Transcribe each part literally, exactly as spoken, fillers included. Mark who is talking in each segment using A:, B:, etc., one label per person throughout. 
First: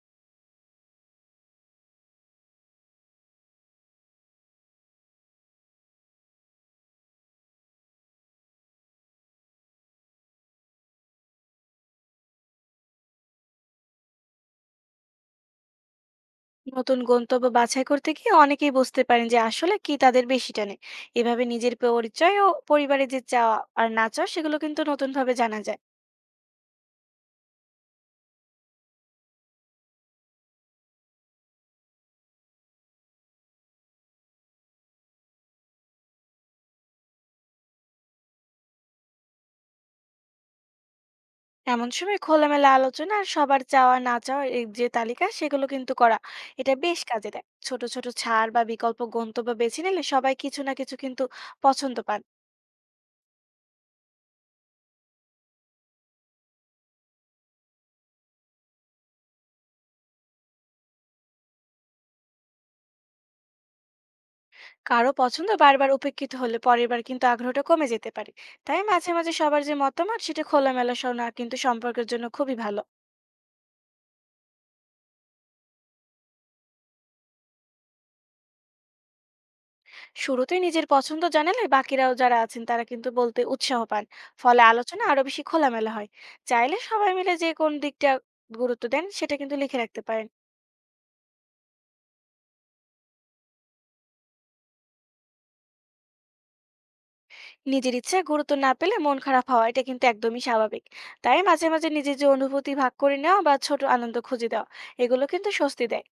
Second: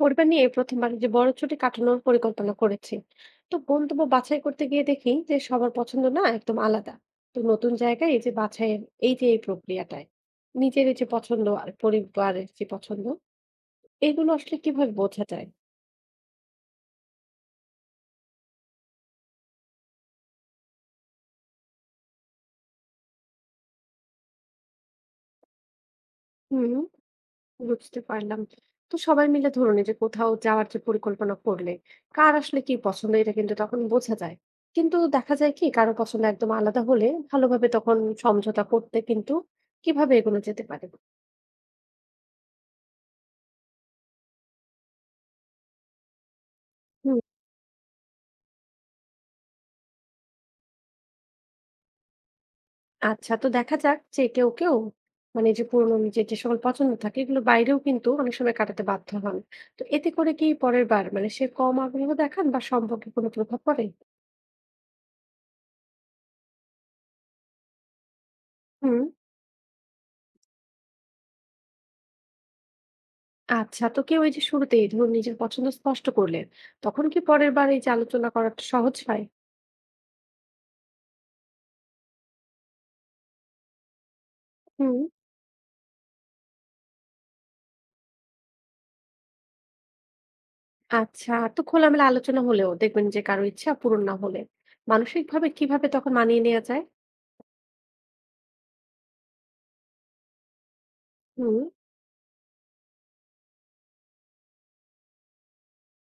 A: পরিবার নিয়ে প্রথমবার যে বড় ছুটি কাটানোর পরিকল্পনা করেছি, তো গন্তব্য বাছাই করতে গিয়ে দেখি যে সবার পছন্দ না একদম আলাদা। তো নতুন জায়গায় এই যে বাছাইয়ের এই যে এই প্রক্রিয়াটায় নিজের এই যে পছন্দ আর পরিবারের যে পছন্দ, এগুলো আসলে কিভাবে বোঝা যায়?
B: নতুন গন্তব্য বাছাই করতে গিয়ে অনেকেই বুঝতে পারেন যে আসলে কি তাদের বেশি টানে। এভাবে নিজের পরিচয় ও পরিবারের যে চাওয়া আর না চাওয়া সেগুলো কিন্তু নতুন ভাবে জানা যায়।
A: হুম, বুঝতে পারলাম। তো সবাই মিলে ধরুন এই যে কোথাও যাওয়ার যে পরিকল্পনা করলে কার আসলে কি পছন্দ এটা কিন্তু তখন বোঝা যায়। কিন্তু দেখা যায় কি কারো পছন্দ একদম আলাদা হলে ভালোভাবে তখন সমঝোতা করতে কিন্তু কিভাবে এগোনো যেতে পারে?
B: এমন সময় খোলামেলা আলোচনা আর সবার চাওয়া না চাওয়া এই যে তালিকা সেগুলো কিন্তু করা, এটা বেশ
A: হুম।
B: কাজে দেয়। ছোট ছোট ছাড় বা বিকল্প গন্তব্য বেছে নিলে সবাই কিছু না কিছু কিন্তু পছন্দ পান।
A: আচ্ছা, তো দেখা যাক যে কেউ কেউ মানে যে পুরোনো নিজের যে সকল পছন্দ থাকে এগুলো বাইরেও কিন্তু অনেক সময় কাটাতে বাধ্য হন। তো এতে করে কি পরের বার মানে সে কম আগ্রহ দেখান বা সম্পর্কে কোনো প্রভাব পড়ে?
B: কারো পছন্দ বারবার উপেক্ষিত হলে পরের বার কিন্তু আগ্রহটা কমে যেতে পারে। তাই
A: হুম।
B: মাঝে মাঝে সবার যে মতামত সেটা খোলামেলা শোনা কিন্তু সম্পর্কের জন্য খুবই ভালো।
A: আচ্ছা, তো কেউ এই যে শুরুতেই ধরুন নিজের পছন্দ স্পষ্ট করলেন, তখন কি পরের বার এই যে আলোচনা করাটা সহজ হয়?
B: শুরুতেই নিজের পছন্দ জানালে বাকিরাও যারা আছেন তারা কিন্তু বলতে উৎসাহ পান। ফলে
A: হুম।
B: আলোচনা আরো বেশি খোলামেলা হয়। চাইলে সবাই মিলে যে কোন দিকটা গুরুত্ব দেন সেটা কিন্তু লিখে রাখতে পারেন।
A: আচ্ছা, তো খোলামেলা আলোচনা হলেও দেখবেন যে কারো ইচ্ছা পূরণ না হলে মানসিক ভাবে কিভাবে তখন মানিয়ে নেওয়া যায়?
B: নিজের ইচ্ছা গুরুত্ব না পেলে মন খারাপ হওয়া এটা কিন্তু একদমই স্বাভাবিক। তাই
A: হুম।
B: মাঝে মাঝে নিজের যে অনুভূতি ভাগ করে নেওয়া বা ছোট আনন্দ খুঁজে দেওয়া, এগুলো কিন্তু স্বস্তি দেয়।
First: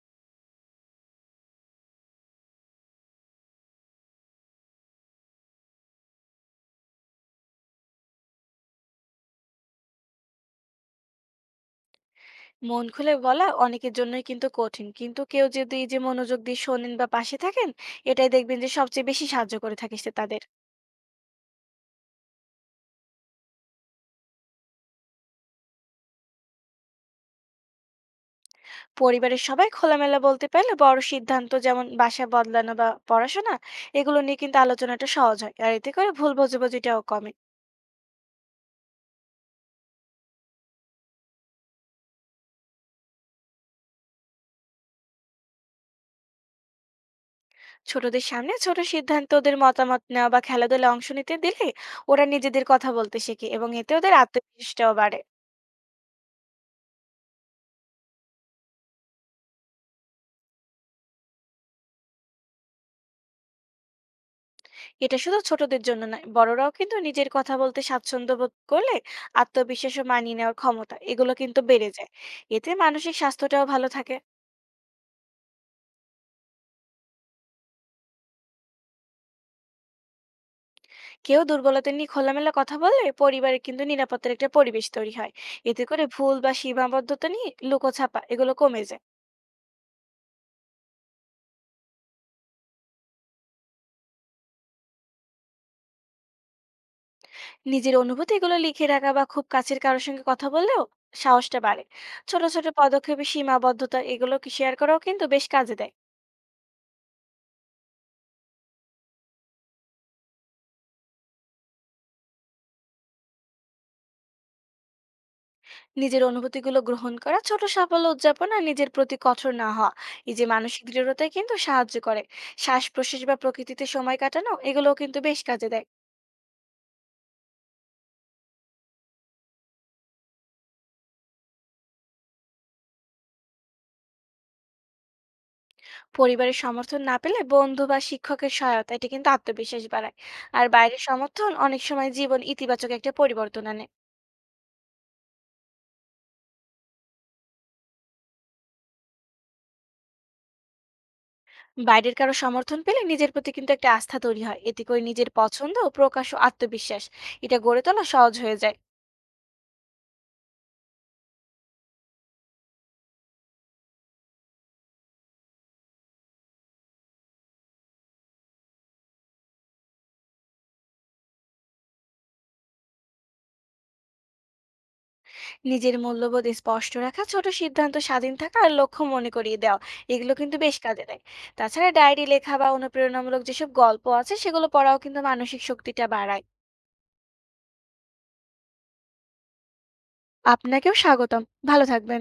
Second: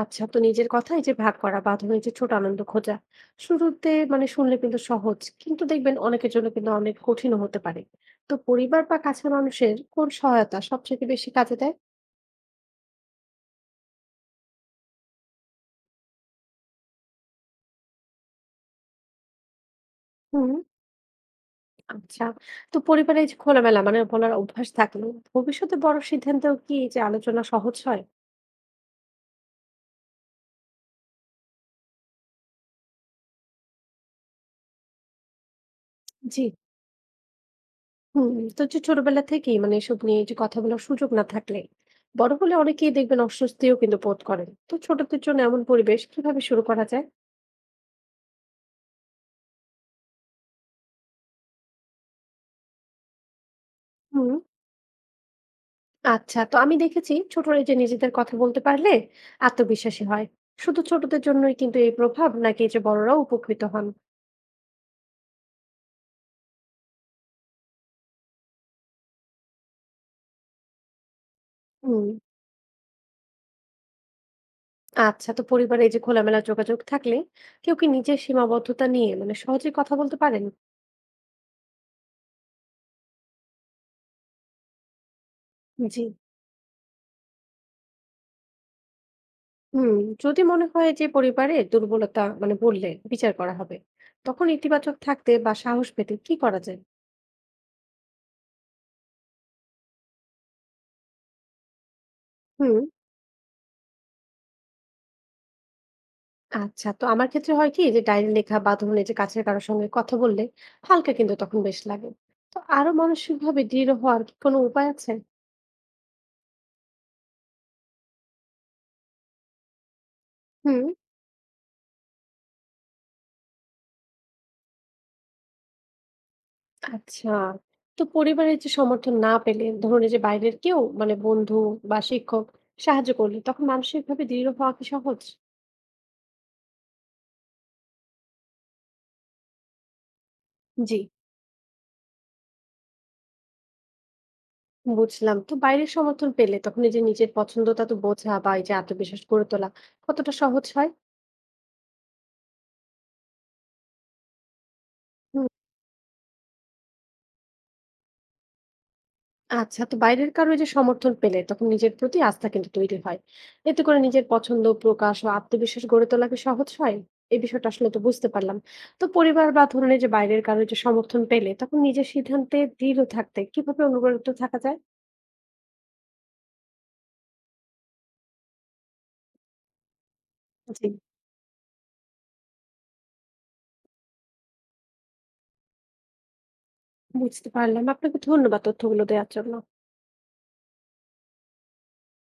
A: আচ্ছা, তো নিজের কথা এই যে ভাগ করা বা ধরুন এই যে ছোট আনন্দ খোঁজা শুরুতে মানে শুনলে কিন্তু সহজ, কিন্তু দেখবেন অনেকের জন্য কিন্তু অনেক কঠিন হতে পারে। তো পরিবার বা কাছের মানুষের কোন সহায়তা সবচেয়ে বেশি কাজে দেয়?
B: মন খুলে বলা অনেকের জন্যই কিন্তু কঠিন, কিন্তু কেউ যদি এই যে মনোযোগ দিয়ে শোনেন বা পাশে থাকেন, এটাই দেখবেন যে সবচেয়ে বেশি সাহায্য করে থাকে সে তাদের।
A: হুম। আচ্ছা, তো পরিবারে এই যে খোলামেলা মানে বলার অভ্যাস থাকলে ভবিষ্যতে বড় সিদ্ধান্তেও কি এই যে আলোচনা সহজ হয়?
B: পরিবারের সবাই খোলামেলা বলতে পারলে বড় সিদ্ধান্ত যেমন বাসা বদলানো বা পড়াশোনা, এগুলো নিয়ে কিন্তু আলোচনাটা সহজ হয়, আর এতে করে ভুল
A: জি,
B: বোঝাবুঝিটাও কমে।
A: হুম। তো যে ছোটবেলা থেকেই মানে এসব নিয়ে যে কথা বলার সুযোগ না থাকলে বড় হলে অনেকেই দেখবেন অস্বস্তিও কিন্তু বোধ করেন। তো ছোটদের জন্য এমন পরিবেশ কিভাবে শুরু করা যায়?
B: ছোটদের সামনে ছোট সিদ্ধান্ত ওদের মতামত নেওয়া বা খেলাধুলায় অংশ নিতে দিলে ওরা নিজেদের কথা বলতে শেখে, এবং এতে ওদের
A: হুম।
B: আত্মবিশ্বাসটাও বাড়ে।
A: আচ্ছা, তো আমি দেখেছি ছোটরা এই যে নিজেদের কথা বলতে পারলে আত্মবিশ্বাসী হয়। শুধু ছোটদের জন্যই কিন্তু এই প্রভাব, নাকি এই যে বড়রাও উপকৃত হন?
B: এটা শুধু ছোটদের জন্য নয়, বড়রাও কিন্তু নিজের কথা বলতে স্বাচ্ছন্দ্য বোধ করলে আত্মবিশ্বাস ও মানিয়ে নেওয়ার ক্ষমতা এগুলো কিন্তু বেড়ে
A: হুম।
B: যায়। এতে মানসিক স্বাস্থ্যটাও ভালো থাকে।
A: আচ্ছা, তো পরিবারে এই যে খোলামেলা যোগাযোগ থাকলে কেউ কি নিজের সীমাবদ্ধতা নিয়ে মানে সহজে কথা বলতে পারেন?
B: কেউ দুর্বলতা নিয়ে খোলামেলা কথা বললে পরিবারে কিন্তু নিরাপত্তার একটা পরিবেশ তৈরি হয়। এতে
A: জি,
B: করে ভুল বা সীমাবদ্ধতা নিয়ে লুকোছাপা এগুলো কমে যায়।
A: হুম। যদি মনে হয় যে পরিবারে দুর্বলতা মানে বললে বিচার করা হবে, তখন ইতিবাচক থাকতে বা সাহস পেতে কি করা যায়?
B: নিজের অনুভূতি এগুলো লিখে রাখা বা খুব কাছের কারোর সঙ্গে কথা বললেও সাহসটা বাড়ে। ছোট ছোট
A: হুম।
B: পদক্ষেপে সীমাবদ্ধতা এগুলো শেয়ার করাও কিন্তু বেশ কাজে দেয়।
A: আচ্ছা, তো আমার ক্ষেত্রে হয় কি যে ডায়েরি লেখা বা ধরুন এই যে কাছের কারোর সঙ্গে কথা বললে হালকা কিন্তু তখন বেশ লাগে। তো আরো মানসিকভাবে দৃঢ় হওয়ার কি কোনো উপায় আছে?
B: নিজের অনুভূতিগুলো গ্রহণ করা, ছোট সাফল্য উদযাপন আর নিজের প্রতি কঠোর না হওয়া, এই যে মানসিক
A: হুম।
B: দৃঢ়তায় কিন্তু সাহায্য করে। শ্বাস প্রশ্বাস বা প্রকৃতিতে সময় কাটানো এগুলোও কিন্তু বেশ কাজে দেয়।
A: আচ্ছা, তো পরিবারের যে সমর্থন না পেলে ধরুন এই যে বাইরের কেউ মানে বন্ধু বা শিক্ষক সাহায্য করলে তখন মানসিকভাবে দৃঢ় হওয়া কি সহজ?
B: পরিবারের সমর্থন না পেলে বন্ধু বা শিক্ষকের সহায়তা এটা কিন্তু আত্মবিশ্বাস বাড়ায়। আর
A: জি,
B: বাইরের সমর্থন অনেক সময় জীবন ইতিবাচক একটা পরিবর্তন আনে।
A: বুঝলাম। তো বাইরের সমর্থন পেলে তখন এই যে নিজের পছন্দটা তো বোঝা বা এই যে আত্মবিশ্বাস গড়ে তোলা কতটা সহজ হয়?
B: বাইরের কারো সমর্থন পেলে নিজের প্রতি কিন্তু একটা আস্থা তৈরি হয়, এতে করে নিজের পছন্দ প্রকাশ ও আত্মবিশ্বাস এটা গড়ে তোলা সহজ হয়ে যায়।
A: আচ্ছা, তো বাইরের কারো এই যে সমর্থন পেলে তখন নিজের প্রতি আস্থা কিন্তু তৈরি হয়, এতে করে নিজের পছন্দ প্রকাশ ও আত্মবিশ্বাস গড়ে তোলা কি সহজ হয়। এই বিষয়টা আসলে তো বুঝতে পারলাম। তো পরিবার বা ধরুন এই যে বাইরের কারো এই যে সমর্থন পেলে তখন নিজের সিদ্ধান্তে দৃঢ় থাকতে কিভাবে অনুপ্রাণিত থাকা যায়?
B: নিজের মূল্যবোধ স্পষ্ট রাখা, ছোট সিদ্ধান্ত স্বাধীন থাকা আর লক্ষ্য মনে করিয়ে দেওয়া, এগুলো কিন্তু বেশ
A: জি,
B: কাজে দেয়। তাছাড়া ডায়েরি লেখা বা অনুপ্রেরণামূলক যেসব গল্প আছে সেগুলো পড়াও কিন্তু মানসিক শক্তিটা বাড়ায়।
A: বুঝতে পারলাম। আপনাকে ধন্যবাদ তথ্যগুলো দেওয়ার জন্য।
B: আপনাকেও স্বাগতম। ভালো থাকবেন।